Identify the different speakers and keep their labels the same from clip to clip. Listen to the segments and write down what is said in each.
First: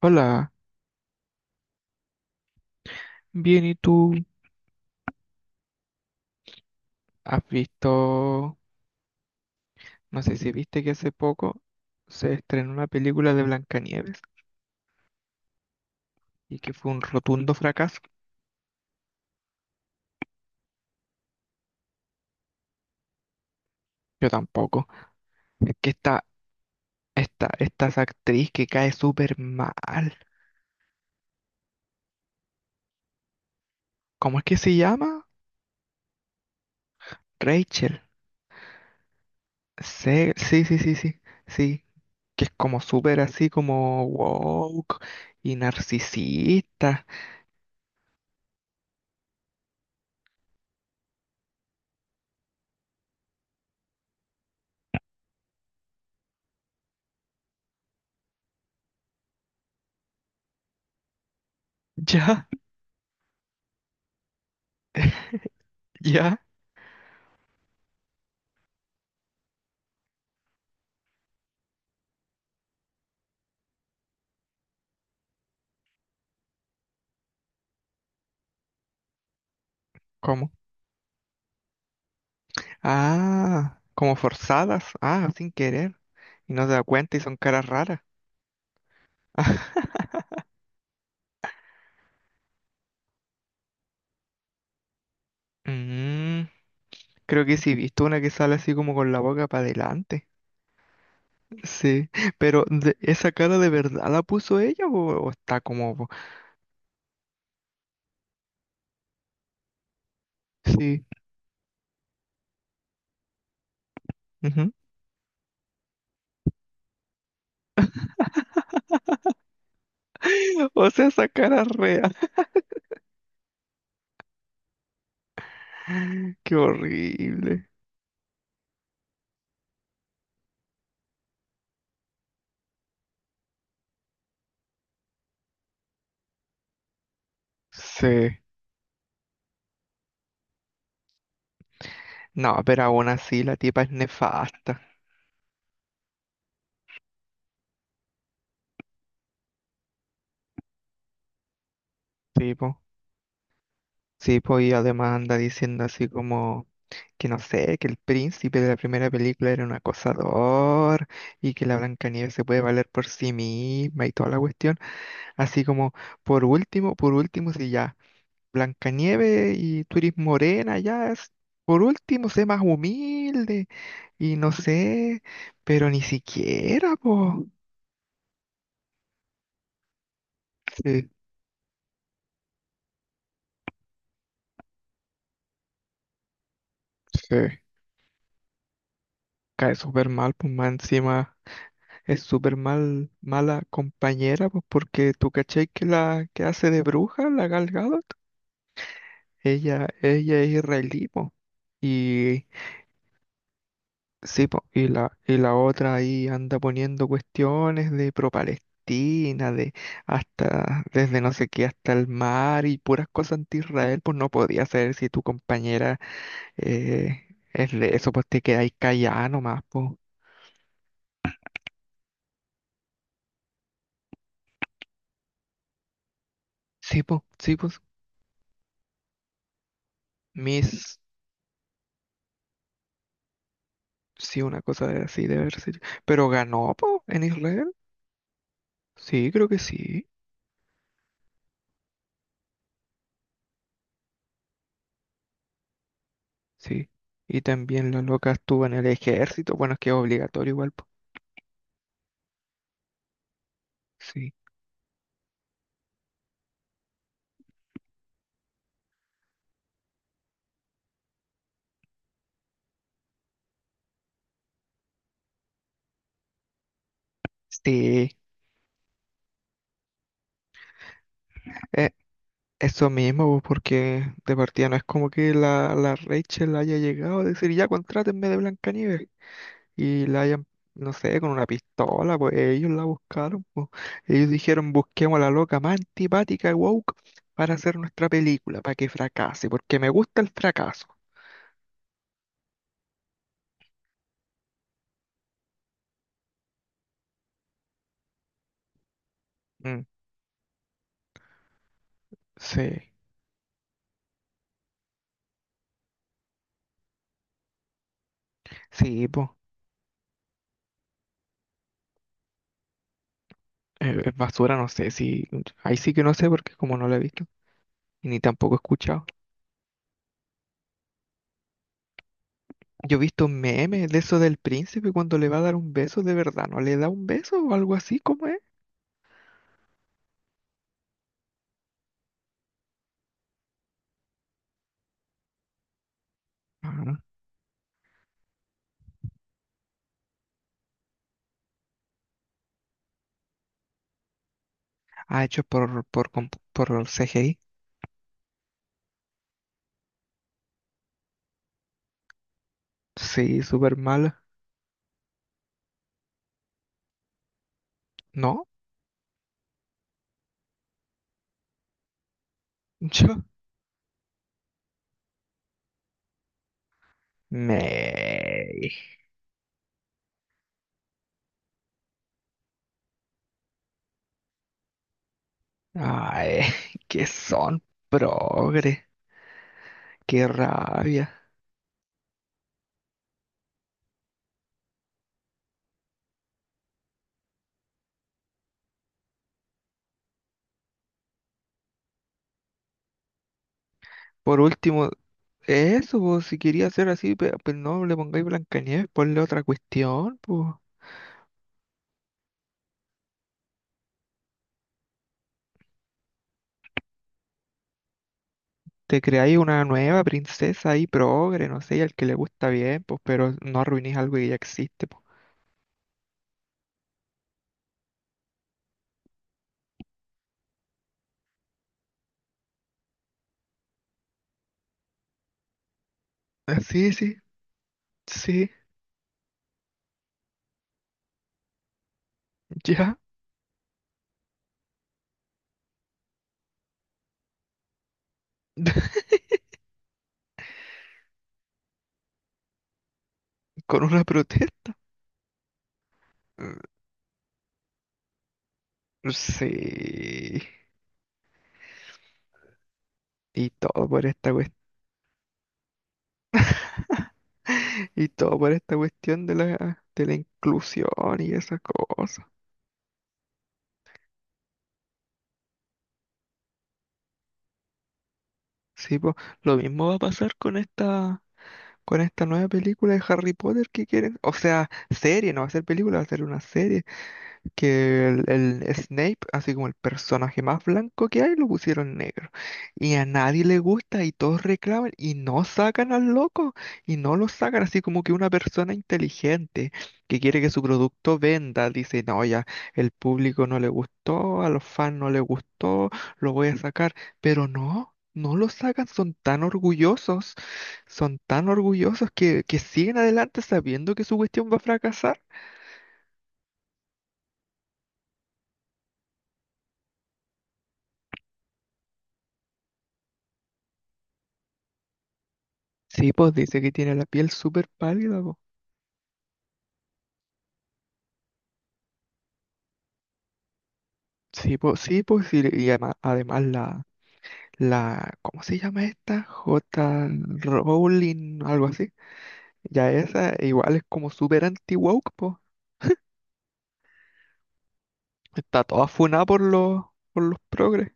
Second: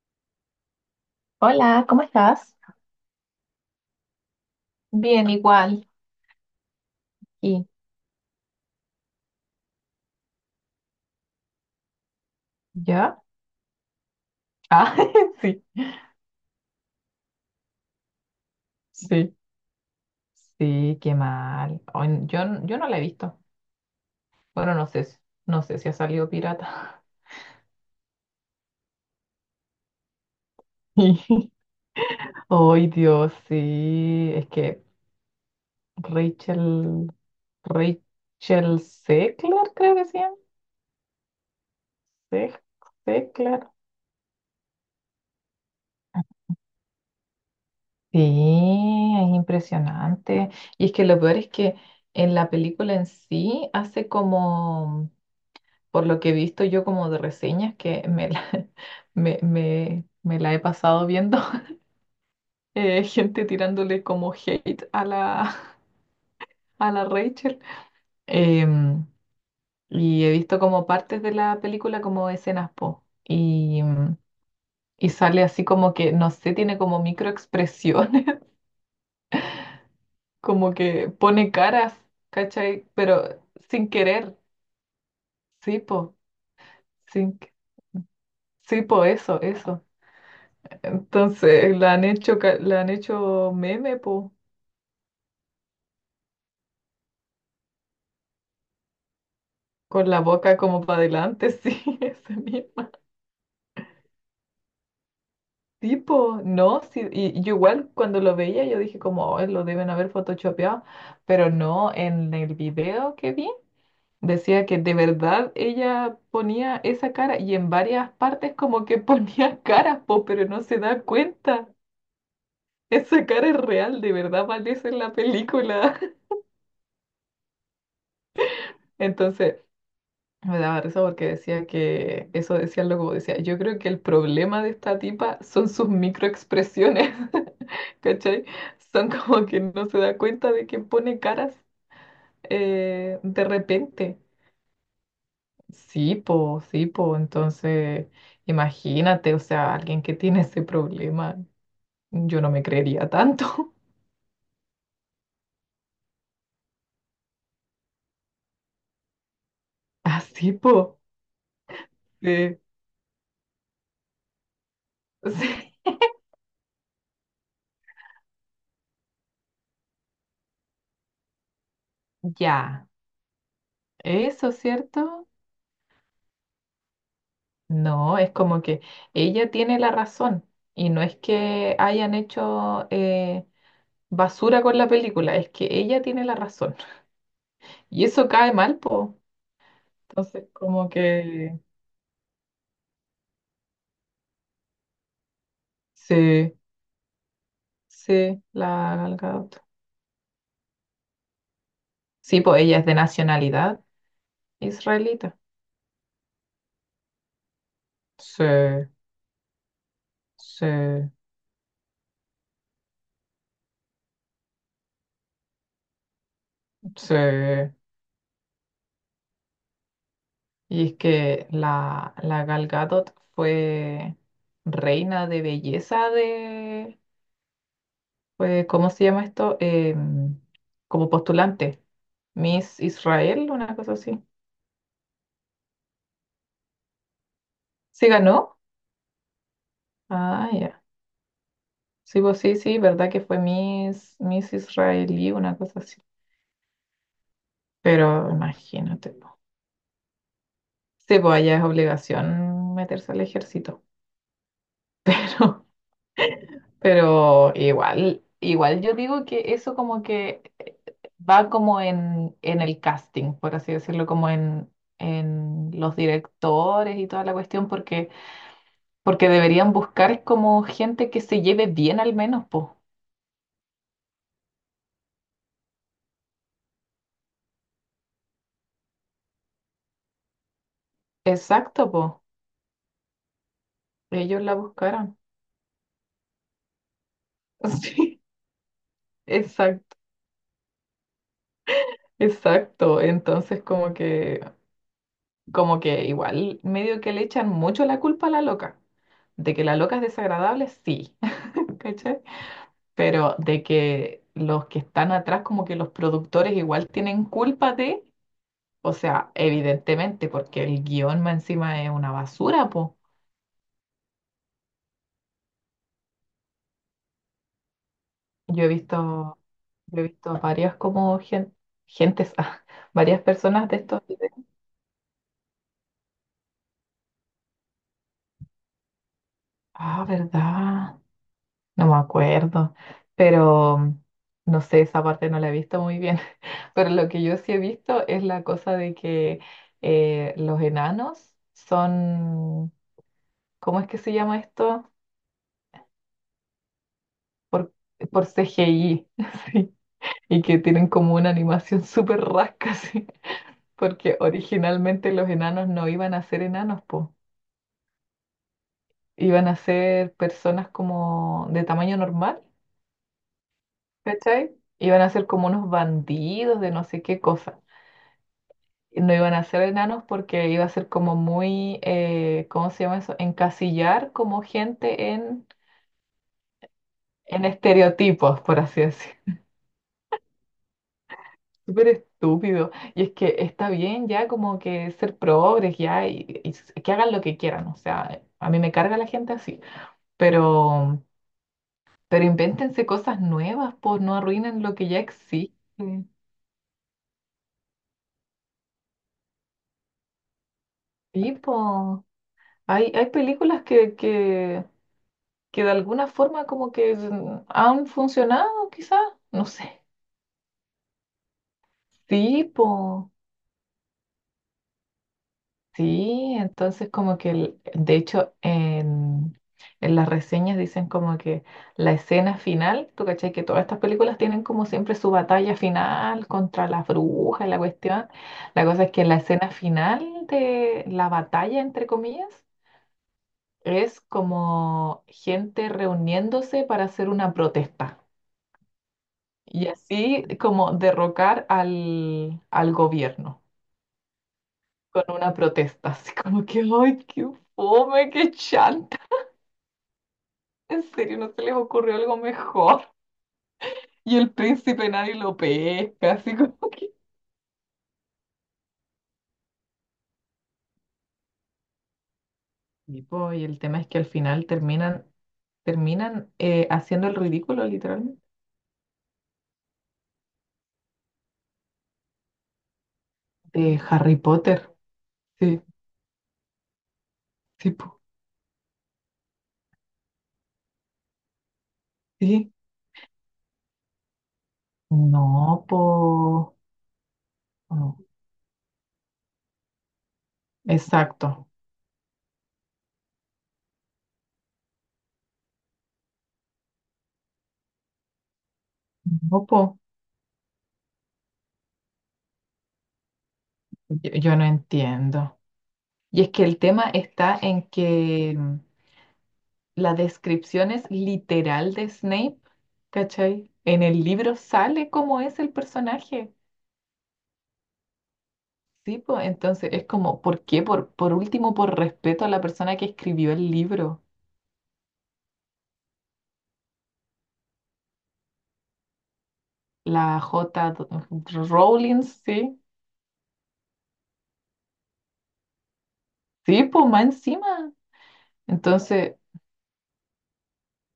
Speaker 1: Hola,
Speaker 2: Hola, ¿cómo estás?
Speaker 1: bien, ¿y tú?
Speaker 2: Bien, igual.
Speaker 1: ¿Has
Speaker 2: ¿Y
Speaker 1: visto, no sé si viste que hace poco se estrenó una
Speaker 2: ¿ya?
Speaker 1: película de Blancanieves
Speaker 2: Ah, sí,
Speaker 1: y que fue un rotundo fracaso?
Speaker 2: sí, sí, qué mal. Ay, yo, yo no la he visto.
Speaker 1: Yo
Speaker 2: Bueno,
Speaker 1: tampoco.
Speaker 2: no sé, no
Speaker 1: Es
Speaker 2: sé si
Speaker 1: que
Speaker 2: ha
Speaker 1: esta,
Speaker 2: salido pirata.
Speaker 1: esta, esta es actriz que cae súper mal.
Speaker 2: Ay, Dios, sí.
Speaker 1: ¿Cómo es
Speaker 2: Es
Speaker 1: que se
Speaker 2: que
Speaker 1: llama?
Speaker 2: Rachel,
Speaker 1: Rachel.
Speaker 2: Rachel Zegler, creo que se
Speaker 1: Sí,
Speaker 2: llama.
Speaker 1: sí, sí, sí, sí, sí, que es
Speaker 2: Zeg-
Speaker 1: como súper así
Speaker 2: Zegler.
Speaker 1: como woke y narcisista.
Speaker 2: Sí, es impresionante. Y es que lo peor es que en la película en sí hace como por lo que he visto yo como de reseñas que me la, me la he pasado viendo,
Speaker 1: Ya,
Speaker 2: gente tirándole como hate a la,
Speaker 1: ya,
Speaker 2: a la Rachel. Em, y he visto como partes de la película como escenas po. Y, y sale así como que, no sé, tiene como microexpresiones,
Speaker 1: como...
Speaker 2: como que pone caras, ¿cachai? Pero
Speaker 1: ah,
Speaker 2: sin
Speaker 1: como
Speaker 2: querer,
Speaker 1: forzadas. Ah, sin
Speaker 2: sí,
Speaker 1: querer.
Speaker 2: po,
Speaker 1: Y no se da cuenta y son
Speaker 2: sin, que-
Speaker 1: caras raras.
Speaker 2: sí, po, eso, eso. Entonces, la han hecho, la han hecho meme, po.
Speaker 1: Mm, creo que sí, he visto una que sale así como con la boca para
Speaker 2: Con la
Speaker 1: adelante.
Speaker 2: boca como para adelante, sí,
Speaker 1: Sí,
Speaker 2: ese
Speaker 1: pero
Speaker 2: mismo
Speaker 1: ¿esa cara de verdad la puso ella o está como...
Speaker 2: tipo, ¿no? Sí, y yo igual cuando lo veía yo dije como, "Oh, lo deben haber photoshopeado,
Speaker 1: Sí.
Speaker 2: pero no, en el video que vi decía
Speaker 1: Ujú.
Speaker 2: que de verdad ella ponía esa cara y en varias partes como que ponía caras, po, pero no se
Speaker 1: O
Speaker 2: da
Speaker 1: sea, esa cara es
Speaker 2: cuenta.
Speaker 1: real.
Speaker 2: Esa cara es real, de verdad aparece en la película.
Speaker 1: Qué horrible.
Speaker 2: Entonces, me daba risa porque decía que, eso decía algo decía, yo creo que el problema de esta tipa son sus microexpresiones,
Speaker 1: Sí.
Speaker 2: ¿cachai? Son como que no se da cuenta de que pone caras
Speaker 1: No, pero aún así
Speaker 2: de
Speaker 1: la tipa es
Speaker 2: repente.
Speaker 1: nefasta.
Speaker 2: Sí, po, entonces imagínate, o sea, alguien que tiene ese problema, yo no me
Speaker 1: Tipo.
Speaker 2: creería tanto.
Speaker 1: Sí, pues y además anda diciendo así como que no sé, que el príncipe de la primera película era un
Speaker 2: Así, po,
Speaker 1: acosador y que la Blancanieves se
Speaker 2: sí,
Speaker 1: puede valer por sí misma y toda la cuestión. Así como,
Speaker 2: sí.
Speaker 1: por último, si ya Blancanieves y tú eres morena, ya es, por último, sé más
Speaker 2: Ya,
Speaker 1: humilde y
Speaker 2: eso,
Speaker 1: no sé,
Speaker 2: ¿cierto?
Speaker 1: pero ni siquiera, pues.
Speaker 2: No, es como que ella tiene la razón y no
Speaker 1: Sí,
Speaker 2: es que hayan hecho basura con la película, es que ella tiene la razón
Speaker 1: sí,
Speaker 2: y eso cae mal, po.
Speaker 1: cae súper mal,
Speaker 2: Entonces,
Speaker 1: pues más
Speaker 2: como
Speaker 1: encima.
Speaker 2: que
Speaker 1: Es súper mal, mala compañera, pues porque tú cachai que la que
Speaker 2: sí,
Speaker 1: hace de bruja, la Gal Gadot,
Speaker 2: sí, la Gal Gadot.
Speaker 1: ella es israelí, po.
Speaker 2: Sí,
Speaker 1: Y
Speaker 2: pues ella es de nacionalidad
Speaker 1: sí, po, y
Speaker 2: israelita.
Speaker 1: la otra ahí anda poniendo cuestiones de
Speaker 2: Sí,
Speaker 1: pro-Palestina, de hasta,
Speaker 2: sí,
Speaker 1: desde no sé qué hasta el mar y puras cosas anti-Israel, pues no podía ser si tu compañera
Speaker 2: sí.
Speaker 1: eh, es de eso, pues te quedáis callada nomás, pues.
Speaker 2: Y es que la, la Gal Gadot fue reina de belleza de
Speaker 1: Sí, pues, sí, pues.
Speaker 2: fue, ¿cómo se llama esto?
Speaker 1: Mis...
Speaker 2: Como postulante. Miss Israel, una cosa así.
Speaker 1: sí, una cosa de- así de haber sido. Pero ganó, po, en Israel.
Speaker 2: ¿Sí ganó?
Speaker 1: Sí, creo que sí.
Speaker 2: Ah, ya. Sí, pues sí, sí, verdad que fue Miss, Miss Israelí, una cosa así.
Speaker 1: Sí. Y también la loca
Speaker 2: Pero
Speaker 1: estuvo en el
Speaker 2: imagínate, po.
Speaker 1: ejército. Bueno, es que es obligatorio igual, po.
Speaker 2: Sí, pues allá es obligación meterse al ejército.
Speaker 1: Sí.
Speaker 2: Pero igual, igual yo digo que eso como que va como en el casting, por así decirlo, como en los directores y toda la cuestión, porque
Speaker 1: Sí.
Speaker 2: porque deberían buscar como gente que se lleve
Speaker 1: Eh,
Speaker 2: bien al menos, po.
Speaker 1: Eso mismo, po, porque de partida no es como que la, la Rachel haya llegado a decir, ya contrátenme de Blancanieves. Y la hayan, no sé, con una
Speaker 2: Exacto,
Speaker 1: pistola,
Speaker 2: po.
Speaker 1: pues ellos la buscaron, po. Ellos
Speaker 2: Ellos la
Speaker 1: dijeron,
Speaker 2: buscaron.
Speaker 1: busquemos a la loca más antipática y woke para hacer nuestra
Speaker 2: Sí,
Speaker 1: película, para que fracase, porque me
Speaker 2: exacto,
Speaker 1: gusta el fracaso.
Speaker 2: exacto. Entonces como que igual medio que le echan mucho la culpa a la loca. De que la
Speaker 1: Mm.
Speaker 2: loca es desagradable, sí. ¿Cachai?
Speaker 1: Sí,
Speaker 2: Pero de que los que están atrás, como que los productores igual tienen culpa de, o
Speaker 1: sí, pues,
Speaker 2: sea, evidentemente, porque el guión más encima es una basura, po.
Speaker 1: basura, no sé, sí, ahí sí que no sé porque como no la he visto y ni tampoco he
Speaker 2: Yo he
Speaker 1: escuchado.
Speaker 2: visto, yo he visto varias como gentes, ah,
Speaker 1: Yo he
Speaker 2: varias
Speaker 1: visto
Speaker 2: personas de
Speaker 1: memes de
Speaker 2: estos
Speaker 1: eso
Speaker 2: videos.
Speaker 1: del príncipe cuando le va a dar un beso de verdad, ¿no le da un beso o algo así como es?
Speaker 2: Ah, ¿verdad? No me acuerdo, pero no sé, esa parte no la he visto muy bien. Pero
Speaker 1: Ah,
Speaker 2: lo que yo sí he visto es la cosa de que los enanos son, ¿cómo es que se llama esto?
Speaker 1: ah, hecho por CGI.
Speaker 2: Por CGI, sí, y que tienen como una animación súper rasca, sí,
Speaker 1: Sí, súper
Speaker 2: porque
Speaker 1: mala.
Speaker 2: originalmente los enanos no iban a ser enanos, pues
Speaker 1: ¿No?
Speaker 2: iban a ser personas como de tamaño normal,
Speaker 1: Yo.
Speaker 2: ¿cachai? Iban a ser como unos bandidos de no sé qué cosa.
Speaker 1: Me.
Speaker 2: Y no iban a ser enanos porque iba a ser como muy, ¿cómo se llama eso? Encasillar como gente
Speaker 1: Ay, que
Speaker 2: en
Speaker 1: son
Speaker 2: estereotipos, por
Speaker 1: progres.
Speaker 2: así decir.
Speaker 1: Qué rabia.
Speaker 2: Súper estúpido. Y es que está bien ya como que ser progres ya y, que hagan lo que quieran. O sea, a mí me carga la gente así. Pero, pero invéntense cosas nuevas, pues no
Speaker 1: Por
Speaker 2: arruinen lo que
Speaker 1: último,
Speaker 2: ya existe.
Speaker 1: eso, pues, si quería hacer así, pues, no le pongáis Blancanieves, ponle otra cuestión, pues.
Speaker 2: Sí, po. Hay películas que de alguna forma como que han funcionado, quizás,
Speaker 1: Te creáis
Speaker 2: no
Speaker 1: una
Speaker 2: sé.
Speaker 1: nueva princesa ahí progre, no sé, y al que le
Speaker 2: Sí,
Speaker 1: gusta bien, pues,
Speaker 2: po.
Speaker 1: pero no arruinéis algo que ya existe, pues.
Speaker 2: Sí, entonces como que, de hecho, en las reseñas dicen como que la escena final, tú cachai que todas estas películas tienen como siempre su batalla final
Speaker 1: Ah,
Speaker 2: contra las
Speaker 1: sí, sí,
Speaker 2: brujas, y la cuestión.
Speaker 1: sí,
Speaker 2: La cosa es que la escena final de la batalla, entre comillas,
Speaker 1: ya.
Speaker 2: es como gente reuniéndose para hacer una protesta y así como derrocar al, al gobierno
Speaker 1: Con una protesta.
Speaker 2: con una protesta, así como
Speaker 1: Mm,
Speaker 2: que, ay, qué fome, qué chanta,
Speaker 1: sí.
Speaker 2: en serio, no se les ocurrió algo mejor.
Speaker 1: Y todo por
Speaker 2: Y
Speaker 1: esta
Speaker 2: el
Speaker 1: cuestión.
Speaker 2: príncipe nadie lo pesca, así como que...
Speaker 1: Y todo por esta cuestión de la inclusión y esas cosas.
Speaker 2: Y, po, y el tema es que al final terminan, terminan haciendo el ridículo, literalmente,
Speaker 1: Sí, pues, lo mismo va a pasar con esta. Con esta nueva película de Harry Potter
Speaker 2: de
Speaker 1: que
Speaker 2: Harry
Speaker 1: quieren. O sea,
Speaker 2: Potter.
Speaker 1: serie, no va a
Speaker 2: Sí,
Speaker 1: ser película, va a ser una serie
Speaker 2: sí, po,
Speaker 1: que el Snape, así como el personaje más blanco que hay, lo pusieron negro.
Speaker 2: sí.
Speaker 1: Y a nadie le gusta y todos reclaman y no
Speaker 2: No,
Speaker 1: sacan al loco
Speaker 2: po.
Speaker 1: y no lo sacan, así como que una persona inteligente que quiere que su producto
Speaker 2: Exacto.
Speaker 1: venda, dice, no, ya, el público no le gustó, a los fans no le gustó, lo voy a sacar, pero no. No lo sacan,
Speaker 2: No, po,
Speaker 1: son tan orgullosos que siguen adelante sabiendo que
Speaker 2: yo,
Speaker 1: su
Speaker 2: yo no
Speaker 1: cuestión va a fracasar.
Speaker 2: entiendo. Y es que el tema está en que la descripción es literal de Snape, ¿cachai? En el libro sale cómo es el
Speaker 1: Sí, pues
Speaker 2: personaje.
Speaker 1: dice que tiene la piel súper pálida, pues.
Speaker 2: Sí, pues entonces es como, ¿por qué? Por último, por respeto a la persona que escribió el libro,
Speaker 1: Sí, pues, sí, pues, y además, además la, la, ¿cómo se llama esta? J.
Speaker 2: la J.
Speaker 1: Rowling, algo así.
Speaker 2: Rowling, sí.
Speaker 1: Ya esa igual es como súper anti-woke, pues.
Speaker 2: Sí, pues más encima.
Speaker 1: Está toda
Speaker 2: Entonces,
Speaker 1: funada por los progres.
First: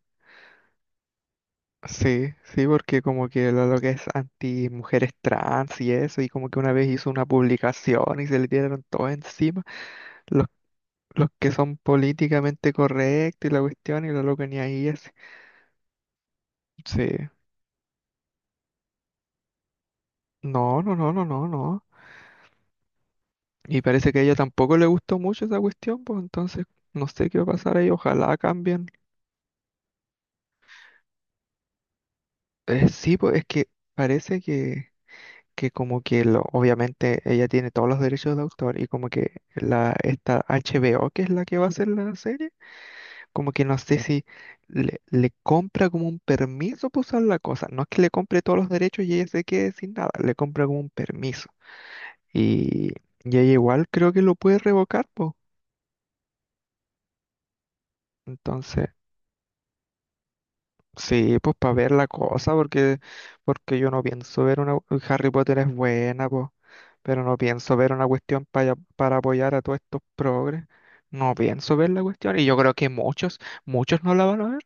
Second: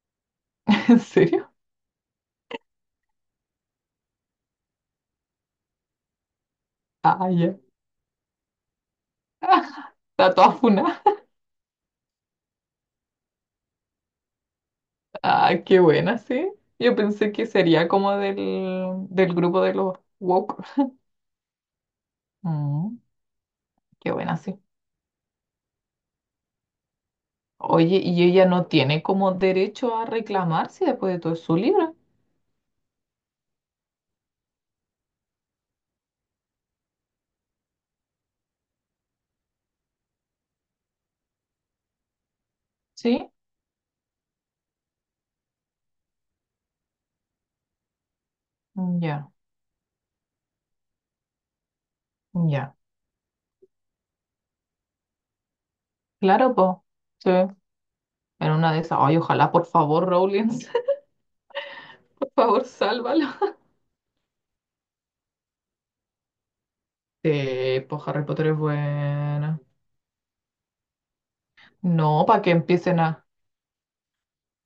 Speaker 2: ¿en serio?
Speaker 1: Sí, sí, porque como que lo que es anti mujeres trans y eso, y como que una vez hizo una
Speaker 2: Ah, ya.
Speaker 1: publicación y se le tiraron todo encima,
Speaker 2: Está
Speaker 1: los,
Speaker 2: toda funada.
Speaker 1: los que son políticamente correctos y la cuestión, y lo loca ni ahí es.
Speaker 2: Ah, qué buena, sí. Yo
Speaker 1: Sí.
Speaker 2: pensé que sería como del, del grupo de los woke.
Speaker 1: No, no, no, no, no, no.
Speaker 2: Mm,
Speaker 1: Y
Speaker 2: qué
Speaker 1: parece que a ella
Speaker 2: buena, sí.
Speaker 1: tampoco le gustó mucho esa cuestión, pues entonces no sé qué va a pasar ahí,
Speaker 2: Oye, y
Speaker 1: ojalá
Speaker 2: ella no
Speaker 1: cambien.
Speaker 2: tiene como derecho a reclamar si después de todo es su libro,
Speaker 1: Sí, pues es que parece que como que lo, obviamente ella tiene todos los derechos de autor y como que la esta HBO, que es la que va a hacer la serie,
Speaker 2: ¿sí?
Speaker 1: como que no sé si le compra como un permiso para usar la cosa. No es que le compre todos los
Speaker 2: Mm,
Speaker 1: derechos y ella
Speaker 2: ya,
Speaker 1: se quede sin nada, le compra como un permiso.
Speaker 2: mm, ya.
Speaker 1: Y, y ella igual creo que lo puede revocar, pues.
Speaker 2: Claro, po. Sí. En una de
Speaker 1: Entonces...
Speaker 2: esas. Ay, ojalá, por favor, Rowling,
Speaker 1: Sí, pues para ver la
Speaker 2: por
Speaker 1: cosa,
Speaker 2: favor,
Speaker 1: porque,
Speaker 2: sálvalo.
Speaker 1: porque yo no pienso ver una... Harry Potter es buena, pues, pero no pienso
Speaker 2: Sí,
Speaker 1: ver
Speaker 2: pues
Speaker 1: una
Speaker 2: Harry
Speaker 1: cuestión
Speaker 2: Potter es
Speaker 1: para apoyar
Speaker 2: buena.
Speaker 1: a todos estos progres. No pienso ver la
Speaker 2: No,
Speaker 1: cuestión,
Speaker 2: para
Speaker 1: y
Speaker 2: que
Speaker 1: yo creo que
Speaker 2: empiecen a.
Speaker 1: muchos, muchos no la van a ver.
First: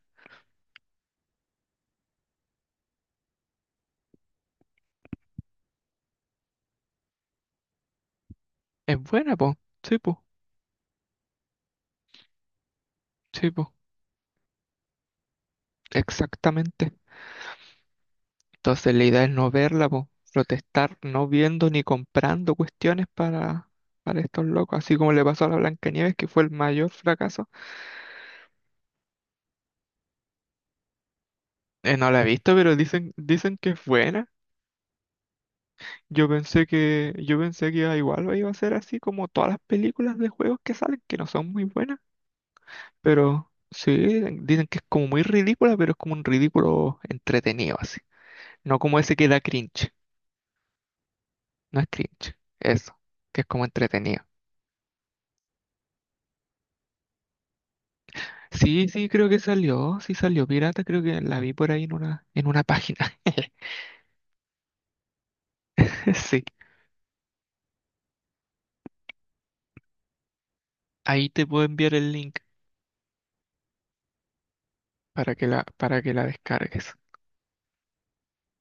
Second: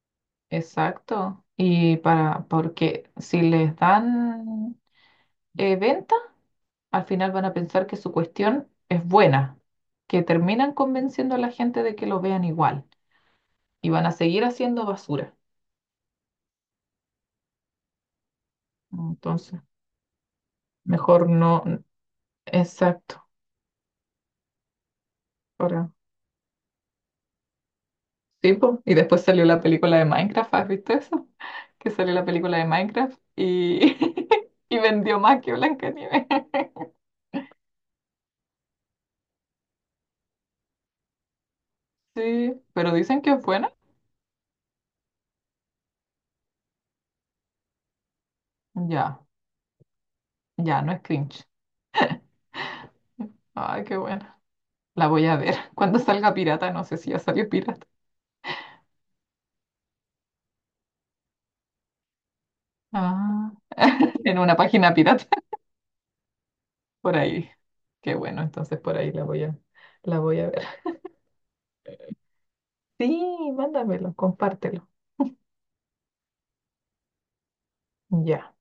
Speaker 2: Exacto. Y para, porque si les dan eventos al final van a pensar que su cuestión
Speaker 1: Es
Speaker 2: es
Speaker 1: buena, pues,
Speaker 2: buena,
Speaker 1: sí, pues,
Speaker 2: que terminan convenciendo a la gente de que lo vean igual
Speaker 1: sí, pues,
Speaker 2: y van a seguir haciendo basura.
Speaker 1: exactamente. Entonces la idea es no
Speaker 2: Entonces,
Speaker 1: verla, pues, protestar
Speaker 2: mejor
Speaker 1: no viendo ni
Speaker 2: no.
Speaker 1: comprando cuestiones
Speaker 2: Exacto.
Speaker 1: para estos locos, así como le pasó a la
Speaker 2: Ahora,
Speaker 1: Blancanieves, que fue el mayor fracaso.
Speaker 2: sí, po. Y después salió la película de Minecraft, ¿has visto eso? Que
Speaker 1: No
Speaker 2: salió
Speaker 1: la he
Speaker 2: la
Speaker 1: visto,
Speaker 2: película de
Speaker 1: pero dicen,
Speaker 2: Minecraft
Speaker 1: dicen que es
Speaker 2: y,
Speaker 1: buena.
Speaker 2: y vendió más que Blancanieves.
Speaker 1: Yo pensé que iba- igual iba a ser así como todas las películas de juegos que salen, que no son muy buenas,
Speaker 2: Sí, pero dicen que es
Speaker 1: pero
Speaker 2: buena.
Speaker 1: sí, dicen que es como muy ridícula, pero es como un ridículo entretenido así. No como ese
Speaker 2: Ya,
Speaker 1: que da cringe,
Speaker 2: ya, no es cringe.
Speaker 1: no es cringe, eso, que es como
Speaker 2: Ay, qué
Speaker 1: entretenido.
Speaker 2: buena. La voy a ver. Cuando salga pirata, no sé si ya salió pirata.
Speaker 1: Sí, sí, creo que salió, sí salió pirata, creo que la vi por ahí en una página.
Speaker 2: Ah, en una página pirata.
Speaker 1: Sí,
Speaker 2: Por ahí. Qué bueno, entonces por ahí la voy a ver.
Speaker 1: ahí te puedo enviar el link
Speaker 2: Sí, mándamelo, compártelo.
Speaker 1: para que la descargues.
Speaker 2: Ya,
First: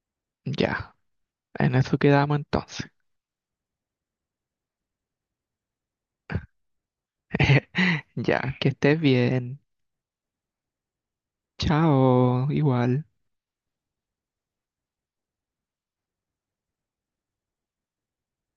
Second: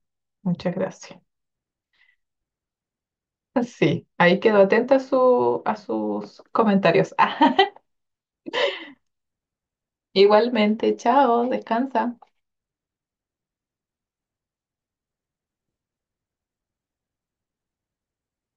Speaker 2: muchas
Speaker 1: Ya,
Speaker 2: gracias.
Speaker 1: en eso quedamos entonces.
Speaker 2: Sí, ahí quedo atenta a su, a sus comentarios.
Speaker 1: Ya, que estés bien.
Speaker 2: Igualmente, chao, descansa.
Speaker 1: Chao, igual.